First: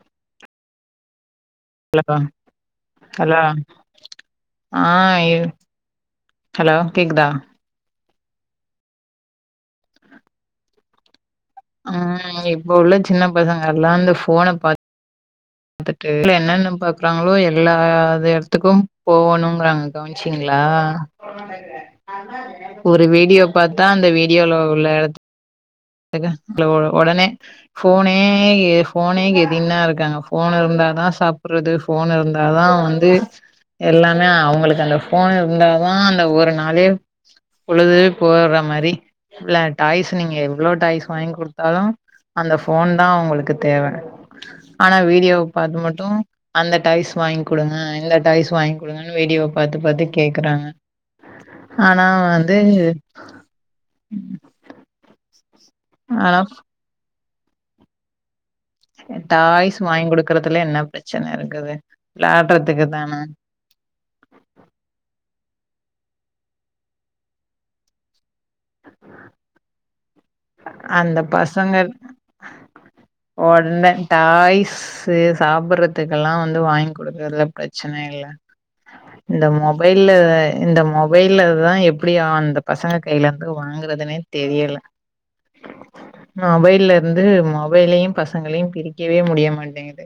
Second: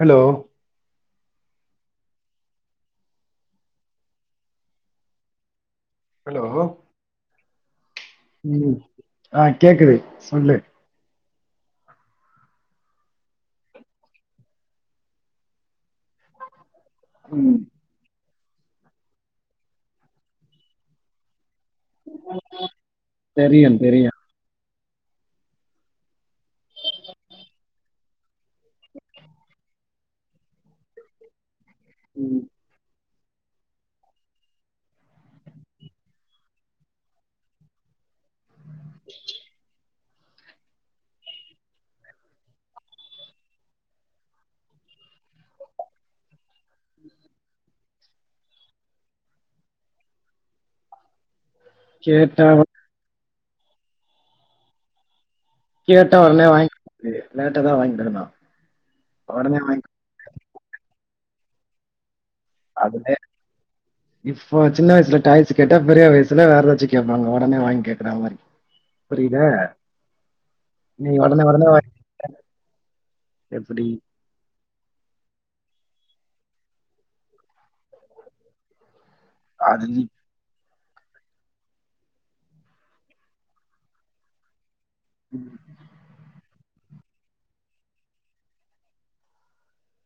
Hello hello hello ஆ hello கேக்குதா ம் ஆ கேக்குது சொல்லு ம் இப்ப உள்ள சின்ன பசங்க எல்லா இந்த போன பாத் துட்டு [inaudible] என்னென்ன பாக் குறாங்களோ எல்லா இது த்துக்கும் போவுணுங்கறாங்க கவனிச்சீங்களா ஒரு வீடியோ தெரியு பாத்தா அந்த தெரியு வீடியோல உள்ள தேக இல்ல ஒ ஒடனே ஃபோனே ஃபோனே கெதின்னா இருக்காங்க ஃபோன் இருந்தாதா சாப்புட்றது ஃபோன் இருந்தா தான் வந்து எல்லாமே அவங்களுக்கு அந்த ஃபோன் இருந்தாதா அந்த ஒரு நாளே பொழுது போற மாரி வில்லான் டாய்ஸ் நீங்கவு எவ்வளோ டாய்ஸ் வாங்கி குடுத்தாலும் அந்த ஃபோன் தா அவங்களுக்கு தேவ ஆனா வீடியோ பாத்து மட்டு அந்த டாய்ஸ் வாங்கி குடுங்க இந்த டாய்ஸ் வாங்கி குடுங்கன்னு வீடியோ பாத்து பாத்து கேக்குறாங்க ஆனா கேட்டா வந்து கேட்டா ஆனா ஒடனே [unintelligible] லேட்டா தா வாங்கி தர நா அ டாய்ஸு வாங்கி குடுக்குற அதுல என்ன பிரச்சன இருக்குது விளாடுறதுக்கு தான அதுல இப்போ சின்ன வயசுல டாய்ஸ் கேட்டா பெரிய வயசு சுல வேற ஏதாச்சும் கேப்பாங்க ஒடனே வாங்கி கேக்குற மாரி புரியுதா நீ அந்த ஒடனே ஒடனே பசங்க [unintelligible] ஒடனே டாய்ஸ்ஸு சாப்புட்ற த்துக்கெல்லா வந்து வாங்கி குடுக்கறதுல பிரச்சன இல்ல இந்த அது நீ மொபைல்ல இந்த மொபைல்லதா எப்புடியா அந்த பசங்க கையிலந்து வாங்குறதுனே தெரியல [inaudible] மொபைல்ல இருந்து மொப் மொபைலையும் பசங்களையும் பிரிக்கவே முடிய மாட்டேங்குது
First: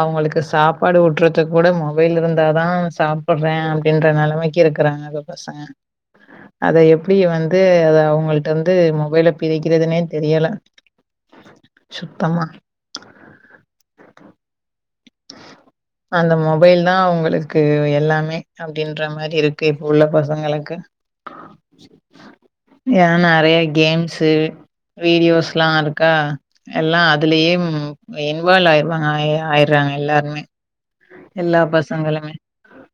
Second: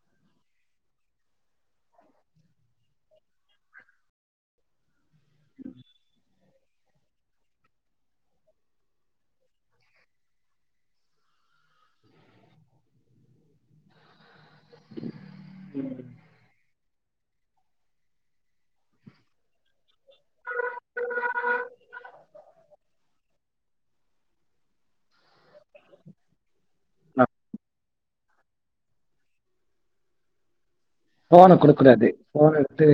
அவங்களுக்கு சாப்பாடு ஊட்றதுக் கூட மொபைல் இருந்தாதா சாப்புட்றேன் அப்புடின்ற நெலமைக்கி இருக்குறாங்க இப்ப பசங்க அத எப்புடி வந்து அது அவங்கள்ட்டந்து மொபைல பிரிக்கிறதுனே தெரியல சுத்தமா அந்த மொபைல் தா அவங்களுக்கு எல்லாமே அப்டின்ற மாரி இருக்கு இப்ப உள்ள பசங்களுக்கு ஏ நறையா கேம்ஸ்ஸு வீடியோஸ்லா இருக்கா எல்லா அதுலயே ம் இன்வால்வ் ஆயிருவாங்க ஆய்யா ஆய் ட்ராங்க எல்லாருமே ஃபோன குடுக் கூடாது பசங்களுமே. ஃபோன எடுத்து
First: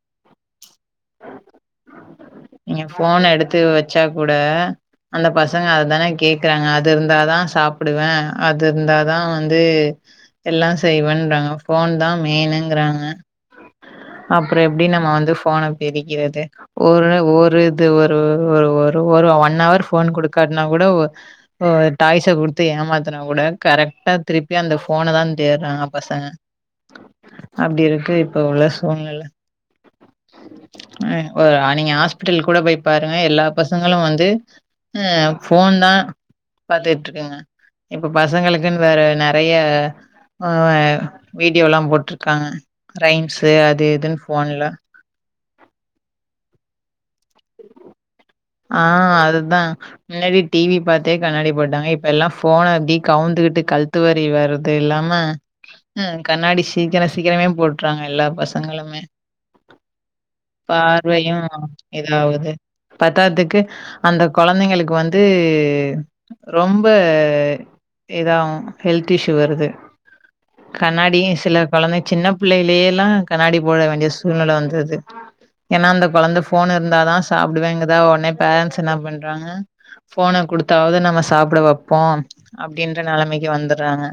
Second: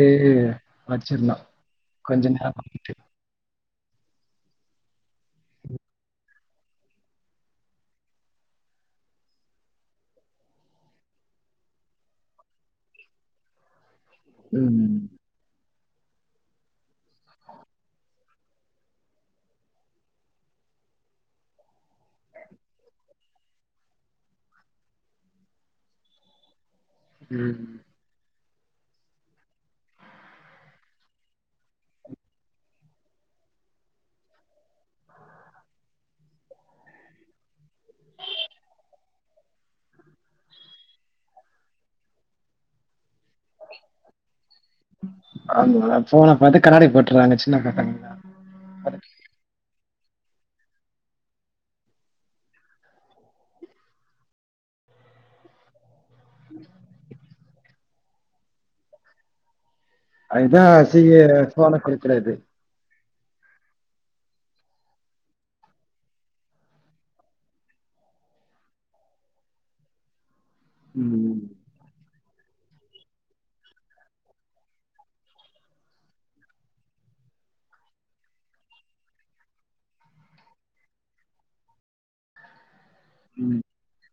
வச்சிர்னும் கொஞ்ச [unintelligible] ச்சா கூட அந்த பசங்க அதுதானே கேக்குறாங்க அது இருந்தாதா சாப்புடுவே அது இருந்தாதா வந்து எல்லா செய்வேன்றாங்க ஃபோன் தா மெயினுங்குறாங்க அப்புறோ எப்டி ம் நம்ம வந்து ஃபோன தெரிகிறது ஒரு ஒரு இது ஒரு ஒரு ஒரு ஒரு ஒன்னவர் ஃபோன் குடுக்காட்னா கூட உ டாய்ஸை குடுத்து ஏமாத்தனா கூட கரெக்டா திருப்பி அந்த ஃபோன தா தேட்றாங்க பசங்க ம். அப்டி இருக்கு இப்ப உள்ள சூழ்நில [unintelligible] நீங்க ஹாஸ்பிட்டல் கூட போய் பாருங்க எல்லா பசங்களும் வந்து அ ஃபோன்னா பாத்துட்ருக்குங்க இப்ப பசங்களுக்குன்னு வேற நறைய ஆ வே வீடியோலா போட்ருக்காங்க அது இதுன்னு ஃபோன்ல ஆமா ஃபோன பாத்து கண்ணாடி போட்ற்றாங்க சி ன பசங்களா ஆ அதுதா முன்னாடி டிவி பாத்தே கண்ணாடி போட்டாங்க இப்ப எல்லா போஃன அப்டி கவுந்துகுட்டு கழுத்து வலி வர்றது இல்லாம ம் கண்ணாடி சீக்கிர சீக்கிரமே போட்டுறாங்க எல்லா பசங்களுமே அதுதா செய்ய ஃபோன குடுக்குடாது பத்தாதுக்கு அந்த கொழந்தைங்களுக்கு வந்து ரொம்ப இதாவு ஹெல்த் இஷ்ஷூ வருது கண்ணாடியு ம் சில கொழந்த சின்னப் பிள்ளையிலயெல்லா கண்ணாடி போட வேண்டிய சூழ்நெல வந்தது ஏனா அந்த கொழந்த ஃபோன் இருந்தா தா சாப்டுவேங்கு தா ஒடனே பேரண்ட்ஸ் என்ன பண்றாங்க ஃபோன குடுத்தாவது நம்ம சாப்ட வெப்போ அப் டின்ற நெலமைக்கு ம் வந்துட்றாங்க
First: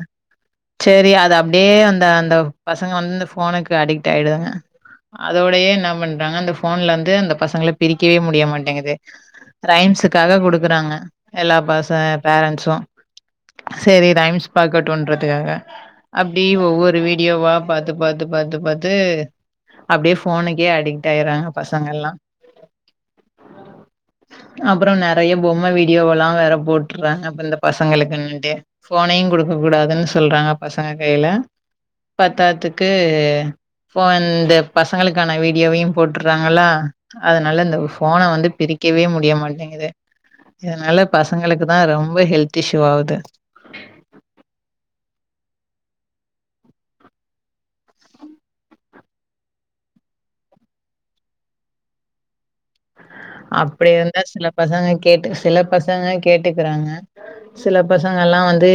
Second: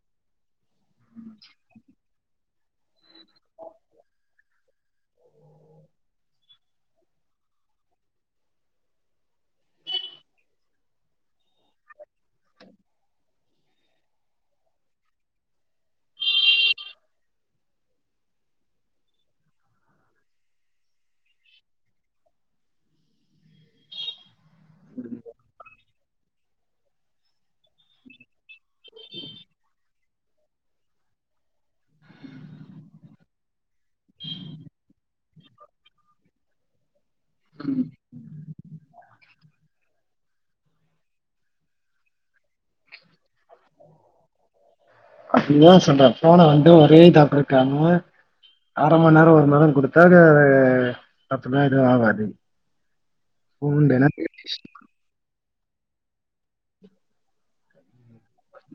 சரி அது அப்டியே அந்த அந்த பசங்க வந்து இந்த ஃபோனுக்கு அடிக்ட் ஆயிடுறாங்க அதோடயே என்ன பண்றாங்க அந்த ஃபோன்ல இருந்து அந்த பசங்கள பிரிக்கவே முடியமா டேங்குது ரைம்ஸுக்காக குடுக்குறாங்க எல்லா பச பேரன்ஸ்ஸு சரி ரைம்ஸ் பாக்கட்டுன்றதுக்காக அப்டி ஒவ்வொரு வீடியோவா பாத்து பாத்து பாத்து பாத்து அப்டியே ஃபோனுக்கே அடிக்ட் ஆய்றாங்க பசங்கள்லா அப்புறோ நெறைய பொம்ம வீடியோவெல்லா வெற போட்டுறாங்க இப்ப இந்த பசங்களுக்குண்ணுடு ஃபோனையு குடுக்க கூடாதுன்னு சொல்றாங்க பசங்க கையில பத்தாதுக்கு ஃபோன் இந்த பசங்களுக்கான வீடியோவையு போட்டுறாங்களா அது நல்ல இந்த உஃப் ஃபோன வந்து பிரிக்கவே முடியமாட்டேங்குது இதனால பசங்களுக்கு தா ரொம்ப ஹெல்த் இஷ்ஷூ ஆகுது அப்டிதா சொல்றே ஃபோன வந்து ஒரே இதா குடுக்காம அர மணி நேரோ ஒரு மணி நேரோ கொடுத்தா அது அப்டிலா எதுவு ஆகாது அப்டி ஃபோன்லனா இருந்தா சில பசங்க கேட்டு சில பசங்க கேட்டுக்குறாங்க சில பசங்கள்லா வந்து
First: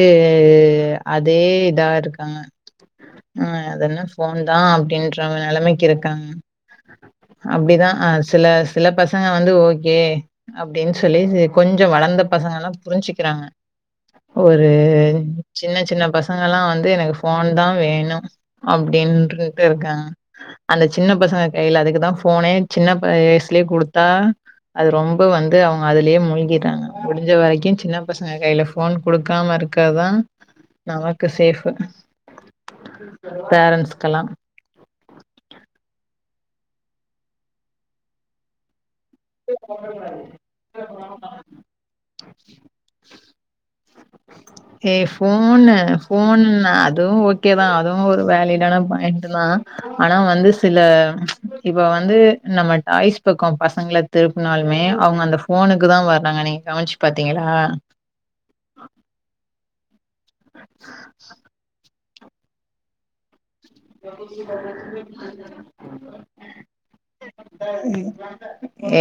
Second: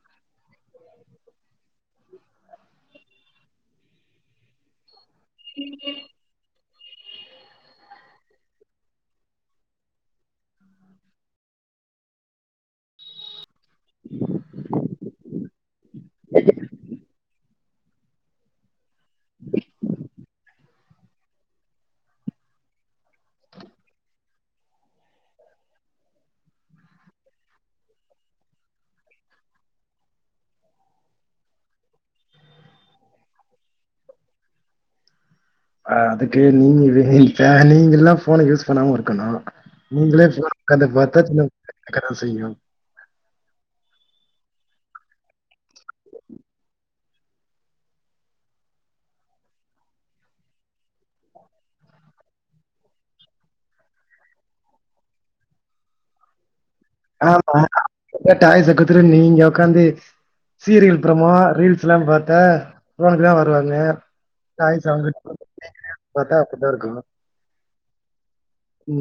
அதே இதா இருக்காங்க ஆ அதென ஃபோன் தா அப்டின் ற நெலமைக்கு இருக்காங்க அப்டிதா அ சில சில பச் சங்க வந்து ஓகே அப்டின்னு சொல்லி செ கொஞ்சோ வளந்த பசங்களா புரிஞ்சுக்குறாங்க ஒரு சின்ன சின்ன பசங்கள்லா வந்து எனக்கு ஃபோன் தா வேணு அப் டின்ட்டுருக்கு இருக்காங்க அந்த சின்ன பசங்க கையில அதுக்கு தா ஃபோனே சின்ன வயசுலயே குடுத் தா அது ரொம்ப வந்து அவங்க அதுலயே மூழ்கிட்றாங்க முடிஞ்ச வரைக்கு சின்ன பசங்க கையில ஃபோன் குடுக்காம இருக்கதா நமக்கு சேஃப் பேரண்ட்ஸ்கெல்லா அ அதுக்கு நீங்க [unintelligible] நீங்கல்லா ஃபோன யூஸ் பண்ணாம இருக் க்கனு நீங்களே ஃபோன் உக்காந்து பாத்தா சின்ன [inaudible] கேக்கதா செய்யு ஏ ஃபோன்னு ஃபோனு நா அதுவு ஓகேதா அதுவு ஒரு வேலிடான பாயிண்ட் தா ஆனா வந்து சில இப்ப வந்து நம்ம டாய்ஸ் பக்கொ பசங்கள திருப்புனாலுமே அவங்க அந்த ஃபோனுக்கு தா வர்றாங்கனே ஆமா இப்ப டாய்ஸ குடுத்துட்டு நீங்க உக்காந்து சீரியல் அப்புறமா ரீல்ஸ்லா பாத்தா ஃபோனுக்கு தா வருவாங் பாத்தா அப்டிதா இருக்கு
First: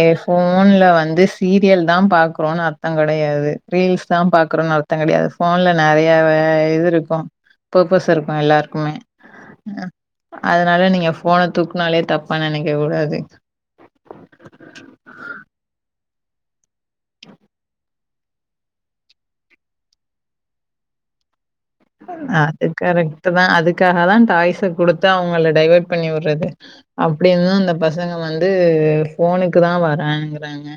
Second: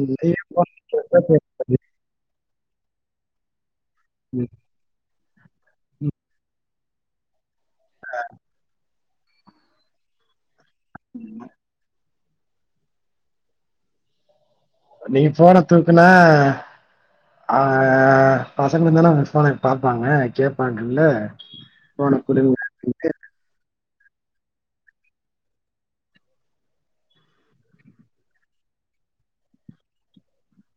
ஏ நீ ஃபோன்ல ஃபோன வந்து சீரியல் தா பாக்குறோனு அர் தொ கெடையாது ரீல்ஸ் தா ம். பாக்குறோனு அர்த்தோ கெடையாது ஃபோன்ல நறைய ம். வ இது இருக்கு பப்பஸ் இருக்கு எல்லாருக்குமே அதுனால நீங்க ஃபோன தூக்குனாலே தப்பா நெனைக்கக் கூடாது நீங்க ஃபோன தூக்குனா ஆ பசங்க தான ஃபோனே பாப்பாங்க கேப்பாங்கல்ல அது கரெக்ட்டுதா அதுக் காகதா டாய்ஸ குடுத்து அவுங்கள டைவேட் பண்ணி உர்றது அப்டிருந்து அந்த பசங்க வந்து ஃபோனுக்கு தா வரங்குறாங்க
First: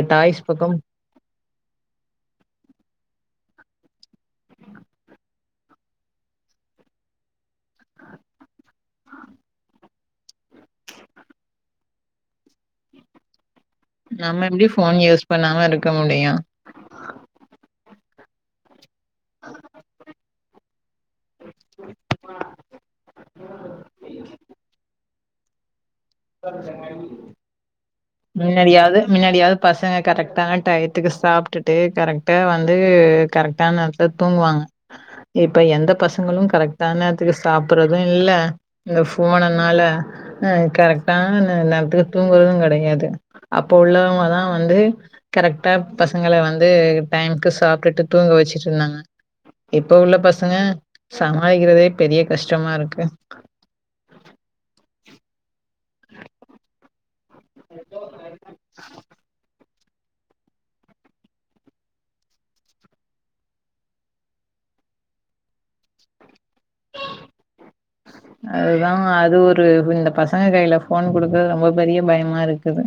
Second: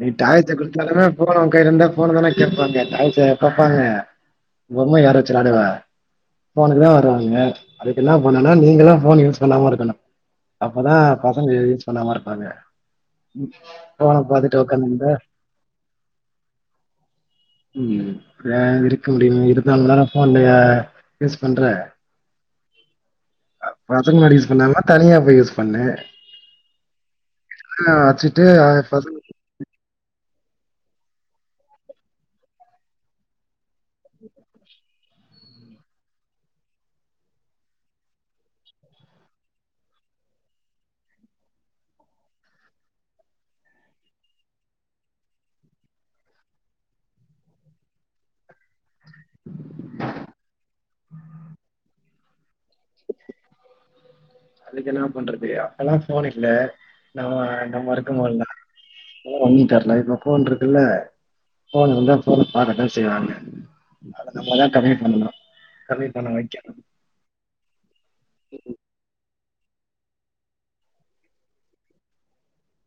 நீ டாய்ஸ குடுத்தாலுமே அ ஃபோன் அவ கைலருந்தா ஃபோன தான கேப்பாங்க டாய்ஸா கேப் பாங்க பொம்ம யாரு வெச்சி வ்ளாடுவா ஃபோனுக்கு தா வருவாய்ங்க அதுக்கென்னா பண்ணுனா நீங்கதா ஃபோன் யூஸ் பண்ணாம இருக்கணு அப்பதா பசங்க யூஸ் பண்ணாம இருப்பாங்க ஃபோன நம்ம பாத்துட்டு எப்டி ஃப் ஃபோன் உக்காந்துருந்தா யூஸ் பண்ணாம இருக்க முடியு ம் [unintelligible] க முடியு இருத்நாள் மண்நேரொ ஃபோன் லையா யூஸ் பண்ற பசங்க முன்னாடி யூஸ் பண்ணாம தனியா போய் யூஸ் பண்ணு ஆ வச்சுட்டு அ முன்னாடியாவ்து பசங்க மின்னாடியாவ் பசங்க கரெக்ட்டான டயத்துக்கு சாப்ட்டுட்டு கரெக்ட்டா வந்து கரெக் டான நேர்த்துல தூங்குவாங்க இப்பெ எந்த பசங்களு கரெக்ட்டா நேர்த்துக்கு சாப்புர்றது இல்ல இந்த ஃபோனுன்னால அ கரெக் டான ந நேர்த்துக்கு தூங்குறதுங் கடையாது அப்போ உள்ளவங்கதா வந்தூ கரெக்ட்டா பசங்கள வந்தூ டைம்க்கு சாப்ட்டுட்டு தூங்க வெச்சிட்ருந்தாங்க இப்ப உள்ள பசங்க சமாளிக்கிறதே பெரிய கஷ்டமாருக்கு அதுக்கென்னா பண்றது அப்பல்லா ஃபோனில்ல நம்ம நம்மொருக்கமோத்லா ஓ வந்த்ட்டாரு [unintelligible] ஃபோன்ருக்குல்ல ஃபோன் வந்தா ஃபோனா பாக்கதா செய்வாங்க அத நம்ம தா கம்மி பண்ணணு கம்மி பண்ண வெக்கெ அதுதா [unintelligible] இந்த பசங்க கைல ஃபோன் குடுக்கற்து ரொம்போ பெரிய பயமாருக் குது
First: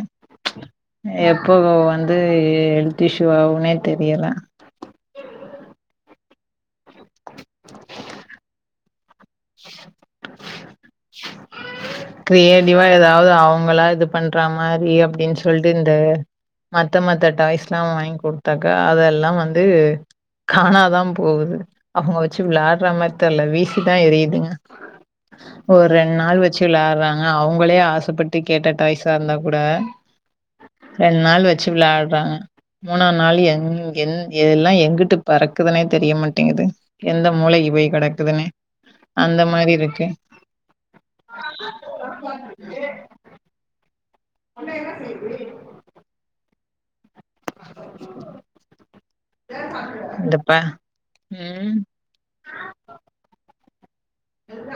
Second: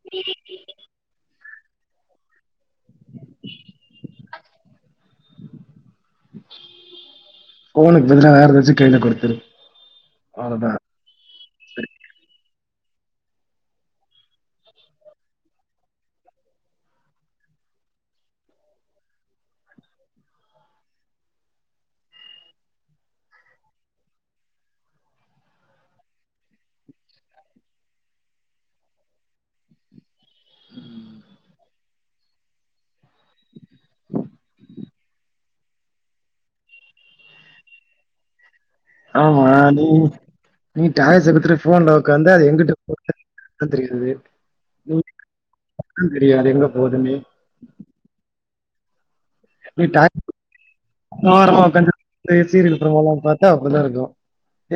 எப் போ வந்தூ ஹெல்த்திஷுவாவுனே தெரியல ஃபோனுக் பதிலா வேற எதாச்சி கைல குடுத் துரு அவ்ளோதா கிரெயேல் முடிவா ஏதாவது அவுங்களா இது பண்றா மாரி அப்பிடின் சொல்ட்டு இந்தே மத்த மத்த டாய்ஸ்ல்லா வாய்ங்கி கொடுத்தாக்கா அதெல்லா வந்தூ காணாதா போகுது அவுங்க வச்சி விளாட்ற மார் தெர்லெ வீசிதா எரியுதுங்க ஒர் ரெண் நாள் வெச் சி விளார்றாங்க அவுங்களே ஆசப்பட்டு கேட்டெ டாய்சாருந்தா குடே ரெண் நாள் வச்சி விளாட்றாங்க மூணா நாளியெ எங் கென் யெல்லா எங்குட்டு பறக்குதுனே தெரியெமட்டேங்குது எந்தெ மூளைக்கி போய் கடக்கிதுனே ஆமா நீ நீ டாய்ஸ் டுக்குர போன்லெ உக்காந்து அது எங்கிட்டு போ பேசுது அக்கா என்னா செய்தூ எங்க போதுமே ட்டா இந்த ப ம் ஓரமாவொக்கான்டு சீரியல் புரோகிராமொவ் பாத்தா அப்டிதாருக்கும்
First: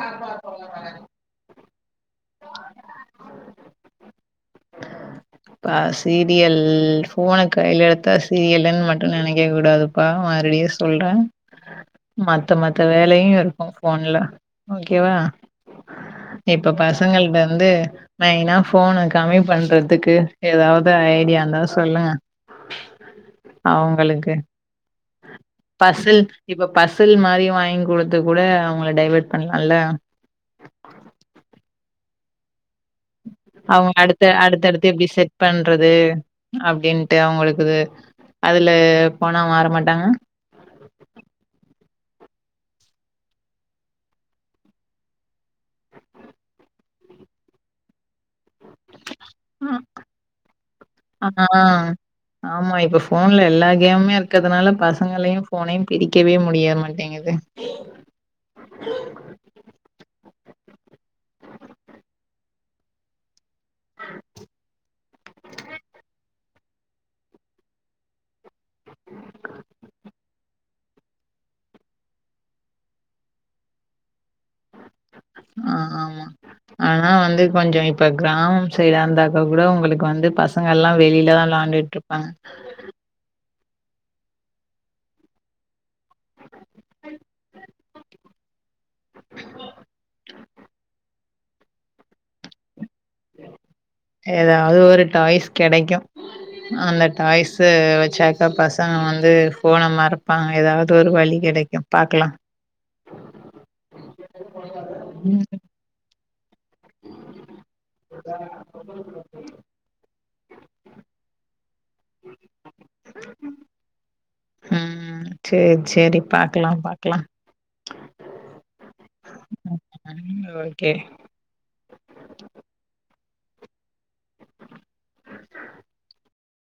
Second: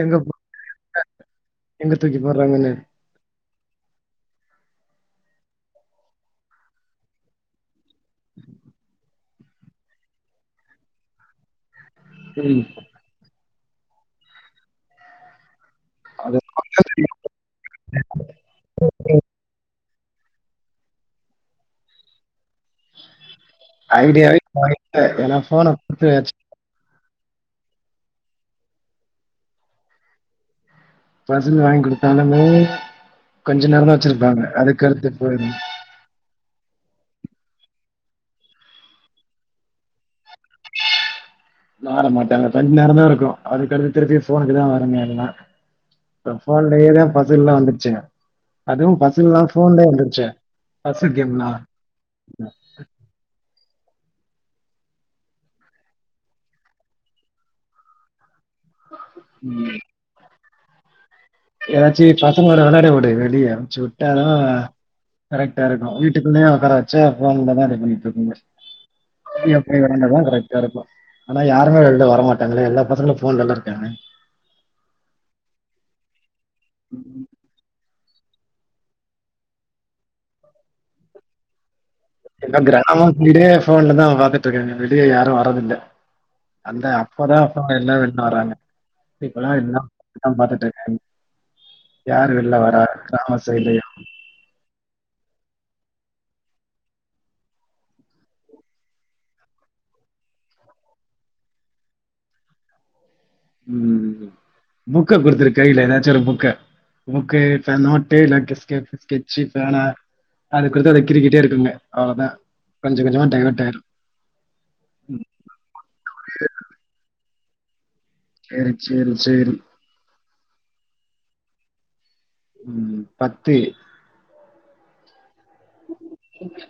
எங்க எங்க தூக்கி போர்றாங்கன்னே ப்பா சீரியல் போன கையிலெடுத் தா சீரியலுன் மட்டு நெனைக கே கூடாதுப்பா மறுபடியு சொல்றே மத்த ம் மத்த வேலெயு உன் போன்லெ ஓகேவா அது இப்பொ பசங்கள்ட்ட வந்து மெயினா போனு கமி பண்றதுக் கு ஏதாவது ஐடியாருந்தா சொல்லுங்க அவங்களுக்கு ஐடியாவே வாங்கி [unintelligible] ஏனா போன குடுத்து பசுல் மாதிரி வாங்கிகுடுத்து கூட அவங்கள டைவேர்ட் பண்ணலாம்ல்ல பசுல் வாங்கி கொடுத்தாலுமே அவங்க அடுத்த அடுத்தடுத்து எப்படி செட் போயிரு பண்றது அப்படின் அவங்களுக்கு அதுல போனா மாற மாட்டாங்க மாற மாட்டாங்க கொஞ்ச நேரம தான் இருக்கும் அதுக்கடுத்து திருப்பி போனுக்கு தான் வருங்க அதெலா இப்ப போன்லேயேதான் பசில்லாம் வந்துருச்சே அதுவும் பசில்லாம் போன்லயே வந்துருச்சே பசில் அ கேம்லாம் ஆ கேமே இருக்கிறதுனால பசங்களையும் போனையும் பிரிக்கவே முடிய மாட்டேங்குது உம் ஏதாச்சும் பசங்களோட விளையாட விடு வெளிய விட்டா கரெக்டா இருக்கும் வீட்டுக்குள்ளயே வச்சா போன்ல தான் பண்ணிக்கோ கரெக்ட இருக்கும் ஆனா யாருமே வெளில வர மாட்டாங்களே எல்லா பசங்களும் போன்லல்லாம் இருக்காங்க ஆஹ் ஆமா ஆனா வந்து கொஞ்சம் இப்போ கிராமம் சைடா இருந்தாக்க கூட உங்களுக்கு வந்து பசங்கள்லாம் வெளியில தான் விளாண்டுட்ட கிராமத்திலே ஃபோன்லதா பாத்துட்ருக்கங்க வெளிய யாரு வர்றதில்ல அந்த அப்போதா ஃபோன் இல்ல வெள்ல வராங்க இப்பல்லா இதா இதா பாத்துட்ருக்கே யார் வெளில வரா கிராம சைட்ல எதாவுது ஒரு டாய்ஸ் கெடைக்கு அந்த டாய்ஸு வெச்சாக்கா பசங்க வந்து ஃபோன மறப்பாங்க எதாவுது ஒரு வழி கெடைக்கு பாக்கலா ம் புக்க குடுத்துரு கைல எதாச்சு ஒரு புக்க புக்கு ப நோட்டு இல்லாட்டி ஸ்க ஸ்கெச்சு பேனா அத குடுத்தா அத கிறுக்கிட்டே இருக்குங்க அவ்வளோதான். கொஞ்சம் கொஞ்சமா டைவர்ட் ஆயிரும். ம் சேரி சேரி பாக்கலா பாக்கலா சேரி சேரி சேரி ம் ஓகே ம் பத்து